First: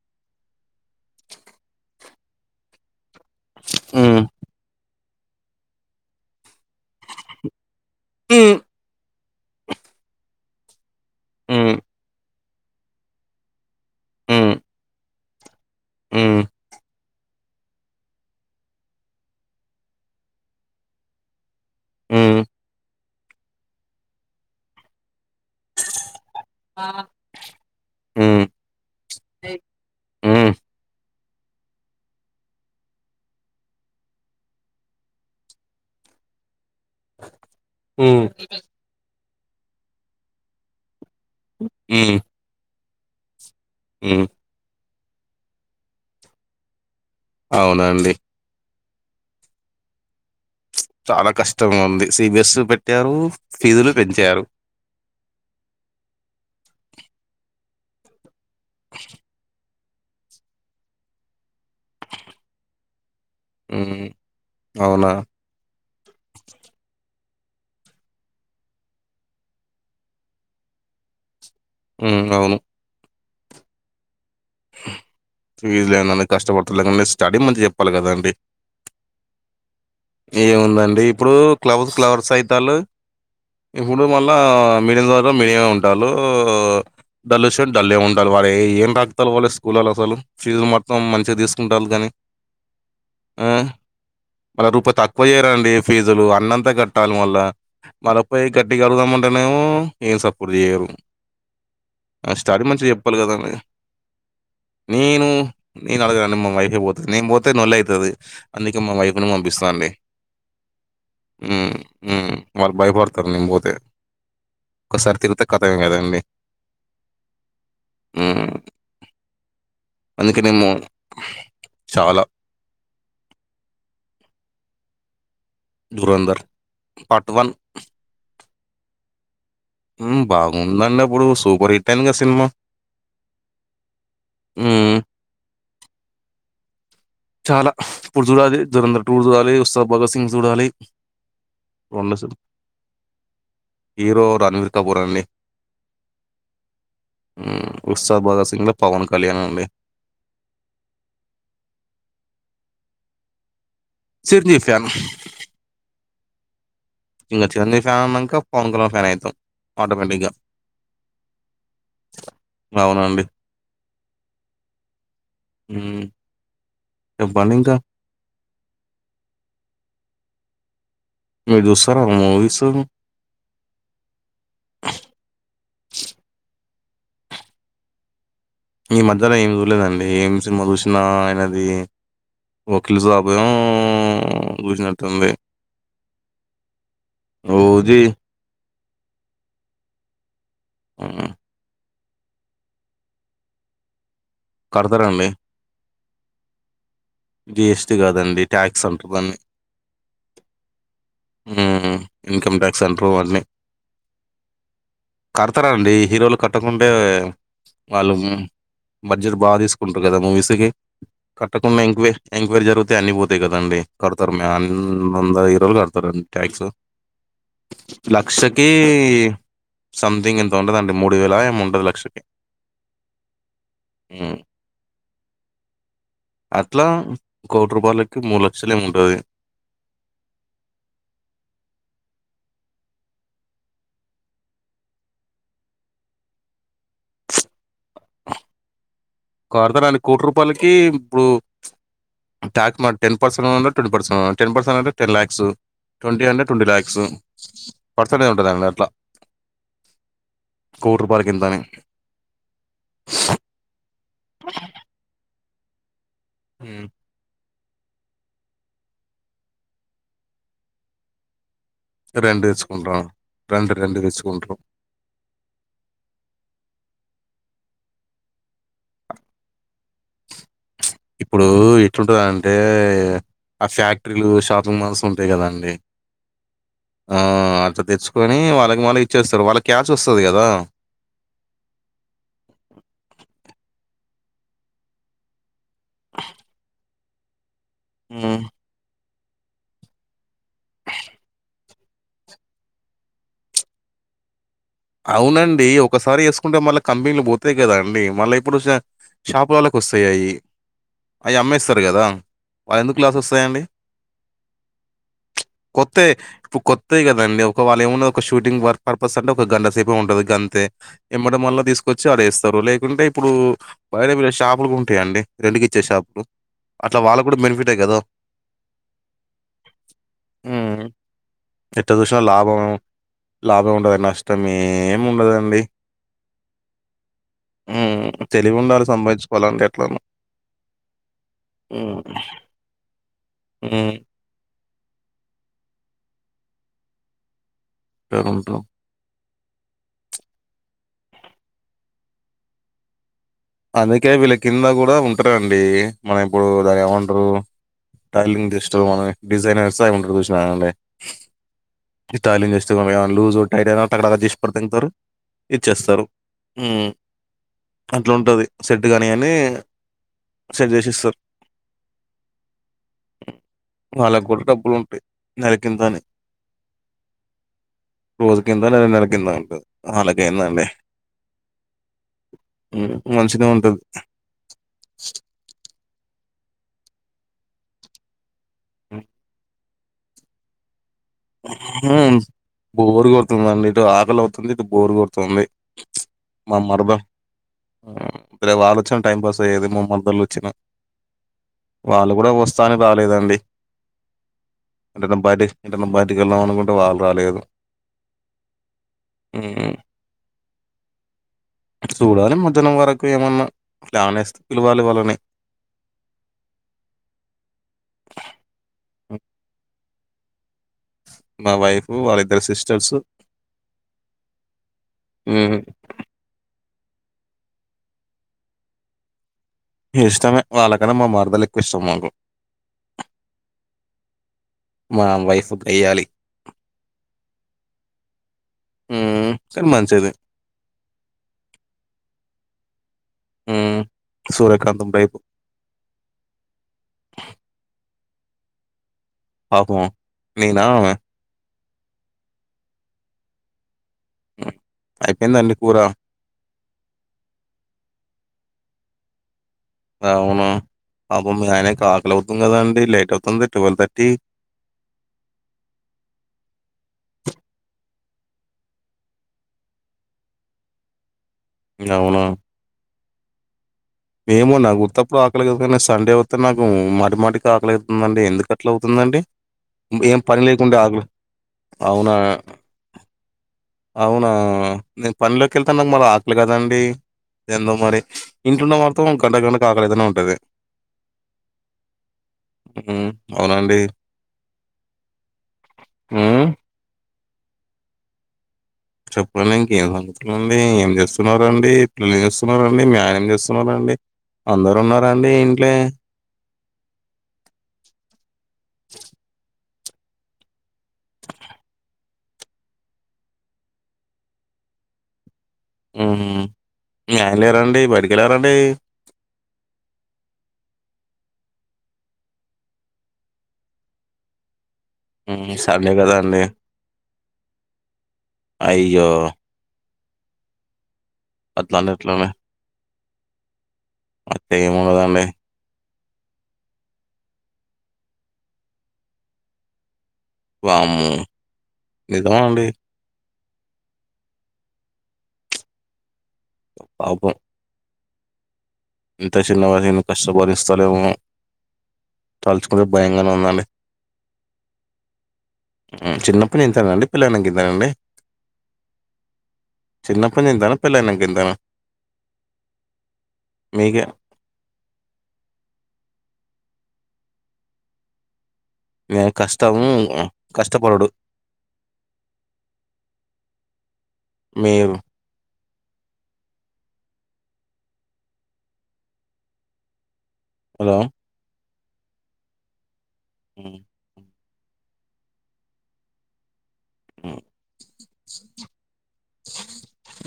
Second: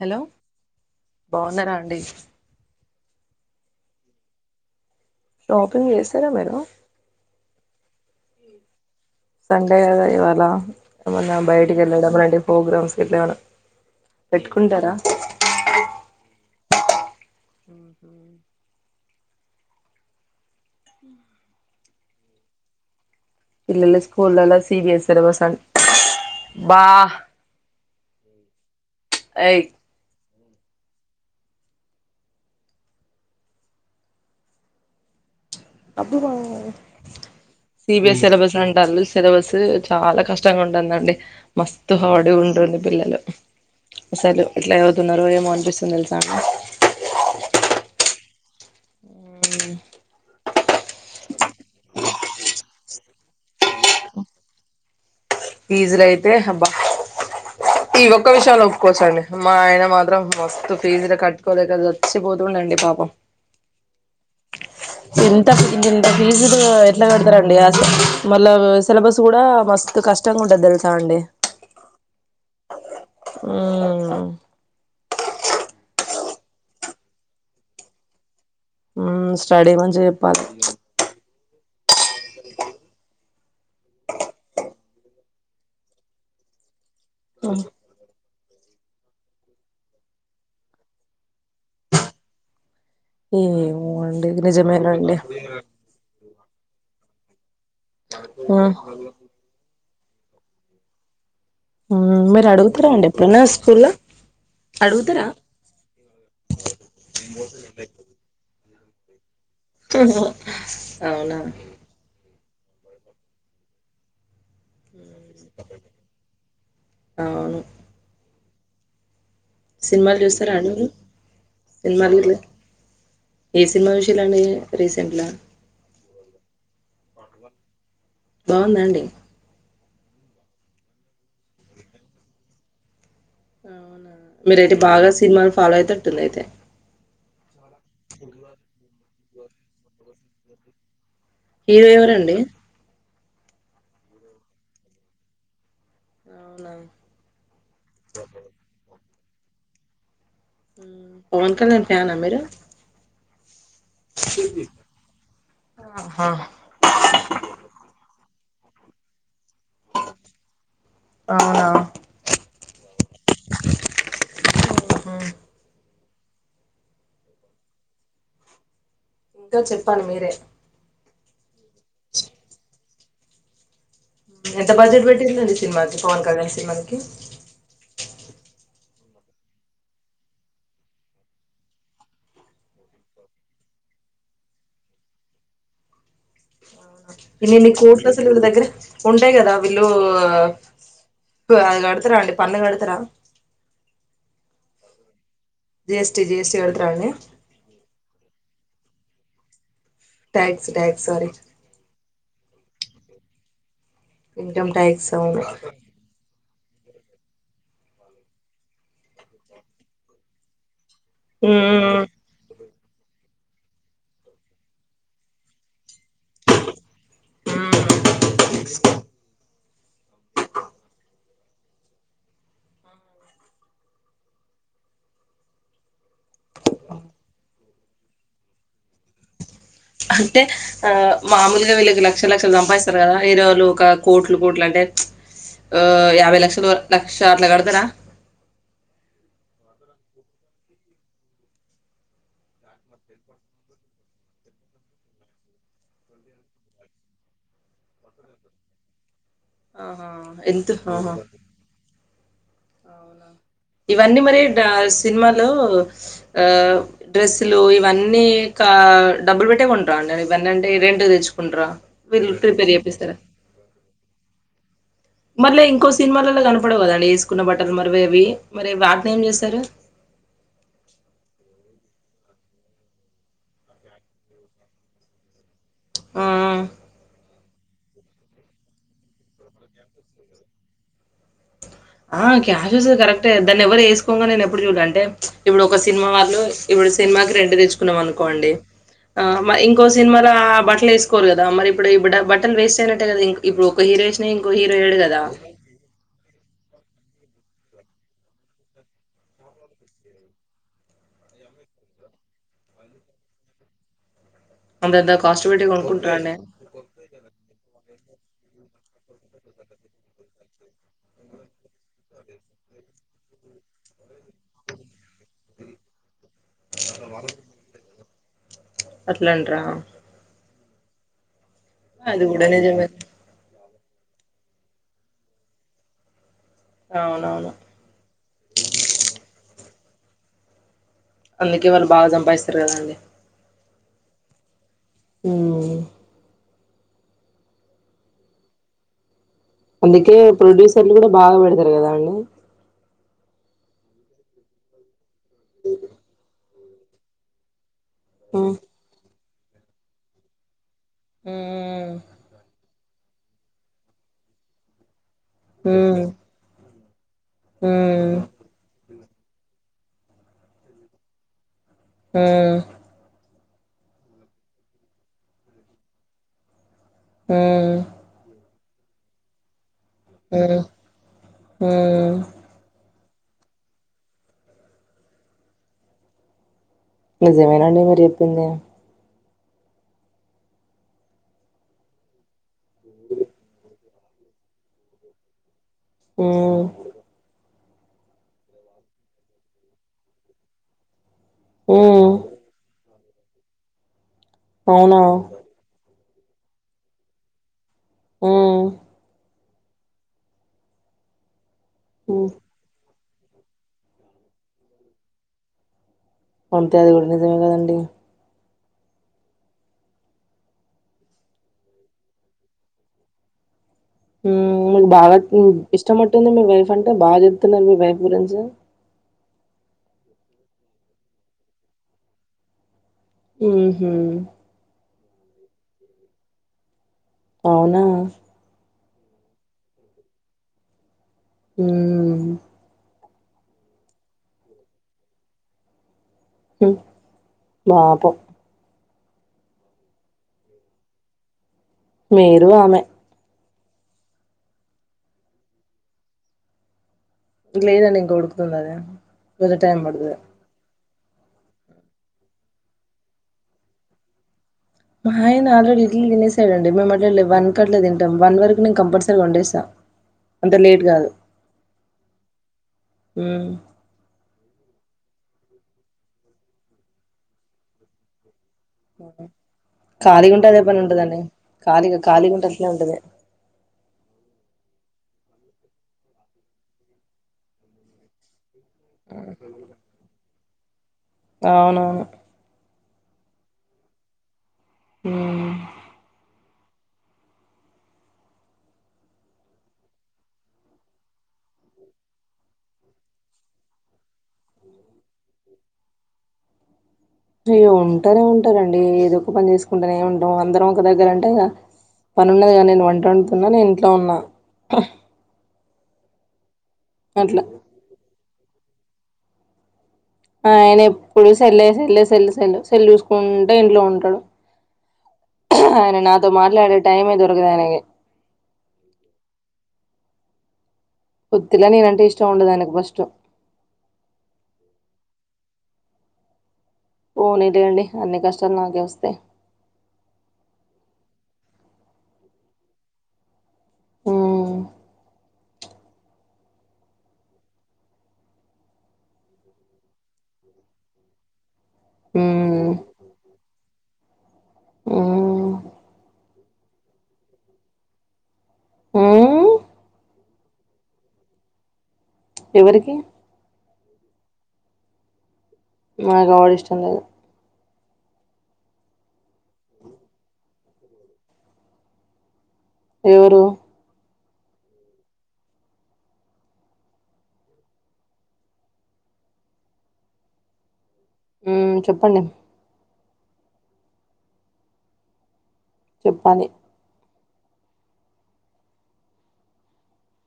Hello బాగున్నారా అండి ఉ షాపింగ్ చేస్తారా మీరు ఉ సండే కద ఇవాల ఏమన్నా హ్మ్. బయటకి వెళ్ళడ ఇలాంటి ప్రోగ్రామ్స్ ఎట్లా ఏమన్నా పెట్టుకుంటారా? ఉ ఉ పిల్లల స్కూల్ లలో సి బి ఎస్ సబస్ అంట బా హ్మ్. హ్మ్. అయి హ్మ్. అప్పుడు వా సి బి ఎస్ సిలబస్ ఉంటారు సిలబస్ చాలా కష్టంగా ఉంటుందండి. మస్తు హ్మ్. హడు ఉంటంది పిల్లలు హ్మ్. సలు ఎట్లా తున్నారో ఏమో అనిపిస్తుంది తెలుసా. అవునండి ఉ చాలా కష్టం ఉంది సి బి ఎస్ పెట్టారు ఫీజులు పెంచారు ఫీజులు అయితే అబ్బా ఇవ ఒక్క విషయాంలో ఒప్పుకోవసండి మా ఆయన మాత్రం మస్తు ఫీజ్లా కట్టుకోలేక చచ్చిపోతుండండి పాపం ఉ అవునా ఇంత ఇంతింత ఫీజు ఎట్లా పెడతారండి మళ్ళ సిలబార్స్ కూడా మస్తు కష్ ష్టం ఉంటాది తెలుసా అండి ఉ అవును ఉ ఫీజు లేని కష్టపడతలేక స్టడీ మంచిగా చెప్పాలి కదాండి. ఉ స్టడ మ ఏముందండి ఇప్పుడు క్లవ్స్ క్లవర్స్ అయితాలు ఇప్పుడు మళ్ళా మీడిల్ వాలు మీడియమ ఉంటారు. డల్లర్స్ డాళ్లే ఉంటారు వాళ్ళు అ ఏం తగతా వాళ్లే స్కూల్లో అసలు ఫీజులు మొత్తం మంచిగా తీసుకుంటారు కానీ. ఏమే మొండి మళ్ళ రూపాయి తక్కువ చేయ్యారంండి ఫీజులు అన్నంతా అట్లా కట్టాలి మాల్ల మలపైయి మ్మ్ గట్టిగా అడుగుదామంటే నేమో ఎమ్ సప్పుడు చేయు మ్మ్ ఆ మీరు స్టడీ మంచిగా అడుగుతారా అండి చెప్పాలి ఎప్పుడైనా కదండి. స్కూల్లో అడుగుతారా నేను నేను అడగండి మా వైఫే పోతుది. నేను పోతే లొల్లి అవుతుది అందికే మా వైఫ్ నేను పంపిస్తా అవునా హ్మ్. హ్మ్. వాళ్ళు బయపడతారు నేను పోతే ఒకసారి తిరుగుత కథవిన్నలేదండీ అవును హ్మ్ సినిమాలు అందుకేనేమో చూస్తారండి. సినిమలు చాలా గిట్ల, ఏ సినిమా చుస్ రండి రీసెంట్ గా దురంధర్ పార్ట్ వన్ బాగుందాండి బాగుందండి అప్పుడు సూపర్ హిట్ అయిందిగా సినిమా. మీరైతే హ్మ్. బాగా సినిమాల్ పదై తటటుంది అయితే చాలా ఇప్పుడు చూడాలి దూరంధర్ టూ చూడాలి. ఉత్సాద్ భగత్ సింగ్ చూడాలి హీరో రెండు సి ఎవరండీ హీరో రణవీర్ కపూర్ అండి అవునా ఉస్తాద్ భగత్ సింగ్ లో పవన్ కళ్యాణండి పవన్ కళ్యాణ్ ఫ్యాన్ ఆ మీరు. చిరంజీవి ఫ్యాన్. ఆహా ఇంకా చిరంజీవి ఫ్యాన్ అన్నాక పవన్ కల్యాణ్ ఫ్యాన్ అయితాం ఆటోమేటిక్గా అవునా అవునండి హ్మ్. హమ్ చెప్పండి ఇంకా ఇంకా చెప్పాలి మీరే మీరు చూస్తారా మూవీస్ ఎంత బడ్జెట్ పెట్టిందండి సినిమాకి పవన్ కళ్యాణ్ సినిమాకి ఈ మధ్యలో ఏమి చూలేదండి ఏం సినిమా చూసినా ఆయనది వకీల్ సాబ్ ఊ చూసినట్టుంది ఇన్ని ఇన్ని 'ఓజీ' కోట్లసలు విల్ల దగ్గర ఉంటాయి కదా విలు అ హ్మ్. కడతార కడతారా అండి పన్ను కడతారా కడతారంది G S T, G S T, కడతారండీ జీ ఎస్ టి, కాదండి ట్యాక్స్ అంటరు దాని ట్యాక్స్ ట్యాక్ ఉ ఇన్కమ్ ట్యాక్ సన్ రూ అన్ని ఇన్కమ్ ట్యాక్స్ అవును హీరోలు కట్టకుంటే వాళ్ళు బడ్జెట్ బాగా తీసుకుంటారు కదా మూవీస్కి కట్టుకున్న హ్మ్. ఎంక్వైరీ ఎంక్వైరీ జరుగు అన్ని పోతాయి కదండి కడతర్ అందరూ హీరోలు కడ తరు ట్యాక్స్ హ్మ్. లక్షకి సమ్థింగ్ ఎంతో ఉంటదండి మూడు వేల ఏమో ఉంటది లక్షకి ఉ అట్లా కోటి రూపాయలకి మూడు లక్షలేమో ఉంటది అంటే ఆ మామూలుగా వీళ్ళకి లక్ష లక్షలు సంపాదిస్తారు కదా హీరోలు ఒక కోట్లు కోట్లు అంటే ఆ యాభై లక్షలు లక్ష అట్లా కడతారా కడతారండి కోటి రూపాయలకి ఇప్పుడు ట్యాక్ టెన్ పర్సెంట్ ఉంటే ట్వంటీ పర్సెంట్ టెన్ పర్సెంట్ అంటే టెన్ ల్యాక్స్ ట్వంటీ అంటే ట్వంటీ ల్యాక్స్ పర్సెంటేజ్ ఉంటదండి అట్లా ఆహా ఎంత రూ. ఆహా ఇంతని. అవునా ఇవన్నీ మరి దా సినిమా లో ఆ హ్మ్. డ్రెస్ లు ఇవన్నీ కా డబ్బులు పెట్టే కొంటారా అండి ఇవన్న అంటే రెంట్ తెచ్చుకుంటరా వీళ్ళు రెంట్ తీసుకుంటరు రెంటు రెంట్ తీసుకుంటరు మళ్ళీ ఇంకో సినిమాలలో కనపడవు కదండి వేసుకున్న బట్టలు మరి ఇవి మరి వాటిని ఏం చేస్తారు ఇప్పుడు ఎట్లుంటది అంటే ఆ ఫ్యాక్టరీలు షాపింగ్ మాల్స్ ఉంటాయి కదాండి ఆ ఆ ఆ అట్లా తెచ్చుకొని వాళ్ళకి మళ్ళీ ఇచ్చేస్తారు వాళ్ళకి క్యాచ్ వస్తది కదా ఆ క్యాష్ వసేది కరెక్టే దాన్ని ఎవరు వేసుకోగా నేను ఎప్పుడు చూడలే అంటే ఇప్పుడు ఒక సినిమా వాళ్ళు ఇప్పుడు సినిమాకి రెంటు తెచ్చు కున్నాం హ్మ్. అనుకోండి ఆ మరి ఇంకో సినిమాలో ఆ బట్టలు వేసుకోరు కదా మరి ఇప్పుడు బట్టలు వేస్ట్ అయినట్టే కదా ఇప్పుడు ఒక హీరో వేసినాం అవునండి ఒకసారి ఏసుకు కుంటే మళ్ళీ కంపెనీలు పోతాయి కదా అండి మళ్ళీ ఇప్పుడు షాపు వాళ్ళకు వస్తాయి అవి అమ్మేస్తారు కదా వాళ్ళు ఎందుకు లాస్ వస్తాయండి అంతంత కాస్ట్ పెట్టి కొత్త కొనుక్కుంటాండే. ఇప్పుడు కొత్తయి కదండి ఒకవేళ ఏమన్న షూటింగ్ వర్క్ పర్పస్ అంటే ఒక గంటసేపు ఉంటది గంతే ఎమ్మడం మళ్ళ తీసుకొచ్చి అడేస్తారు లేకుంటే ఇప్పుడు బయటళ్ళే షాపులు ఉంటాయండి రెంటుకు ఇచ్చే షాపులు అట్లా వాళ్ళకు కూడా బెనిఫిటే కదా అట్లంటరా ఎటు చూసినా అది గూడా లాభం నిజమే. లాభం ఏ నష్ తమేం ఉండదండి అవునవును. మ్మ్ తెలివి ఉండాలి సంబదించుకోవాలంటే [unintelligible] అందుకే వాళ్ళు బాగా సంపాదిస్తారు కదండి హ్మ్. హ్మ్ వెల్కం టు అందుకే ప్రొడ్యూసర్లు కూడా బాగా పెడతారు కదా అండి అందుకే వీళ్ల కింద కూడా ఉన్ [unintelligible] అండి మనం ఇప్పుడు దాన్ ఏవంటారు టైల్రింగ్ హ్మ్. జస్ట్ మనమే డిజైనర్స సగం చేసిన అమే హ్మ్ సిగమయ్య లూజు, టైటైనా టక టక దీస్ పార్ [unintelligible] ఇచ్చేస్తారు హ్మ్. హ్మ్ ఇట్లా హ్మ్. ఉంటది సెట్ గానీ అన్నీ సెండ్ జేసిస్తరు హ్మ్ వాళ్ళగుడ డబ్బులుంటాయి నెలకింతని. హ్మ్ కింద లేదంటే నెలకింద అన్ హ్మ్ హ్మ్మ్ హ్మ్ మంచిగ ఉంటది నిజమేనండి మీర్ జెప్పింది హ్మ్ బోరు కొడుతుందండి ఇటు ఆకలి అవుతుంది ఇటు బోర్ కొడుతుంది. మా హ్మ్ మరద రహ్మ్ వాళ్ళొచ్చిన టైం పాస్ అయ్యేది మ మరదళ్ ఒచ్చిన హ్మ్ వాళ్ళు కూడ వస్త రాలేదండి అవునా అంటే నే బాద్ బైటికెళ్దాం అనుకుంటే వాళ్ళు రాలేదు ఓ హమ్ హ్మ్ సూడాలి మధ్యనామ్ వరకు ఏమన్నా ప్లానెస్తే పిలవాలి వాళ్ళని అంతే అది కూడా నిజమే కదండి. ఆ మా వైఫు వాళ్ళిద్దరి సిస్టర్స్ ఊ, మీక్ బాగా ఊ హ్మ్. ఇష్టమట్టుంది మీ వైఫ్ అంటే బా చెప్తున్నారు, మీ వైఫ్ గురించి. ఇష్టమే. వాళ్ళకన్నా మా మర్దలు ఎక్కువ ఇష్టం నాకు ఊహు మా వైఫ్ గయ్యాలి ఔనా? ఊ, కాని మంచిది. ఊ ఊ సూర్యకాంతం టైప్ బాపం పాపమా, నేనా? ఆమ? మీరు ఆమె అయిపోయింద అండి కూర లేదండి ఇంక ఉడుకుతుంది అదే కొద్దిగా టైం పడతాది అవును. పాపం మీ ఆయనకి ఆకలి అవుతుంది కదండీ లేట్ అవుతుంది ట్వెల్వ్ థర్టీ మా ఆయన ఆల్రెడీ ఇట్లీ తినేసాడండి మేము వన్ కట్ల తింటాం వన్ వరకు నేను కంపల్సరీగా వండేస్తా అంత లేట్ కాదు అవునా హు ఏమో నాకు ఉత్తప్పుడు ఆకలయదు కానీ సండే వస్త నాకు మాటి మాటికి ఆకలైతుందండి ఎందుకు ఖాళీగా ఉంటే అదే లేకుండా పని ఆకలి ఉంటదండి కాళీగా అవునా? కాళీగుంటె అట్లే ఉంటది అవునా నేను పనిలోకి వెళ్తా నాకు మరి ఆకలి కదండి ఎందో మరి ఇంట్లో ఉన్న మాత్రం గంట గంట కి ఆకలవుతూనే ఉంటది అవునవును హు అవునండి హు హ్మ్. చెప్పలేండి ఇంకేం సంగతుల అండి ఏం చేస్తున్నారండి పిల్లం చేస్తున్నారండి మీ ఆయన ఏం చేస్తున్నారండి అందరు ఉన్నాండి ఇంట్లే అయ్య ఉంటానే ఉంటారండి ఏదో ఒక పని చేసుకు చకుంటేనే ఉంటాం అందరం ఒక దగ్గర అంటే పని ఉన్నది కద నేను వంట వండుతున్నా నేను ఇంట్లో ఉన్నా ఊహ మీ ఆయన అట్లా లేరండి బయటికి వెళ్లారా అంటే ఆ ఆయన ఎప్పుడు సల్లే సల్లే సల్లే సెల్ చూసుకుంటు ఇంట్లో ఉంటాడు హ్మ్. సండే అవున నాతో కదండీ! మాట్లాడే టైమే దొరకదు ఆయనకి అయ్యో! బొత్తిగా అట్లంటే నేనంటే ఇష్టం ఎట్లండి? ఉండదండి ఫస్ట్ అయితే ఏముండదండి. పోనీ లే అండి అన్ని కష్టాలు నాకే వస్తాయి వామ్మో నిజమా అండి ఆ పాపం ఇంత చిన్న వయసులో ఎన్ని కష్టాలుస్తాలేమో ఉమ్ తలుచుకుం భయంగానే ఉందండి ఉమ్ చిన్నప్ప ఇంతేనా అండి పెళ్లఅయినంక ఇంతేనా అండి హ్మ్ చిన్నప్పటి ఇంతేనా పెళ్ళనంక ఇంతేనా ఎవరికి మీకే మాకు ఆవిడ ఇష్టం లేదు. మేము కష్టం కష్టపడుడు ఎవరు మీరు హలో హ్మ్ చెప్పండి హ్మ్ చెప్పాలి హ్మ్.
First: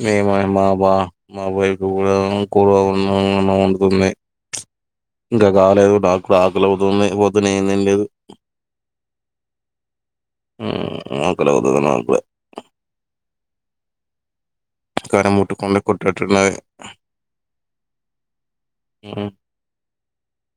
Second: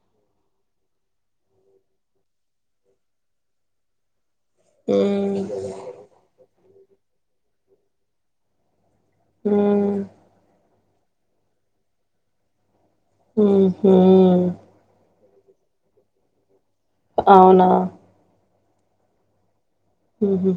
మేము మా బా మాబైపు కూడా కూర ఉ [unintelligible] ఉంటుంది హ్మ్ ఇంకా కాలేదు నాక్కూడా ఆక్ లవుతుంది పొద్దునేం తిన్లేదు. హ్మ్ హ్మ్ ఆకలవుతాది నాగ్గుడా హ్మ్ హు కారం ముట్టుకు కొట్టట్టున్నారె అవునా హ్మ్ హ్మ్ హు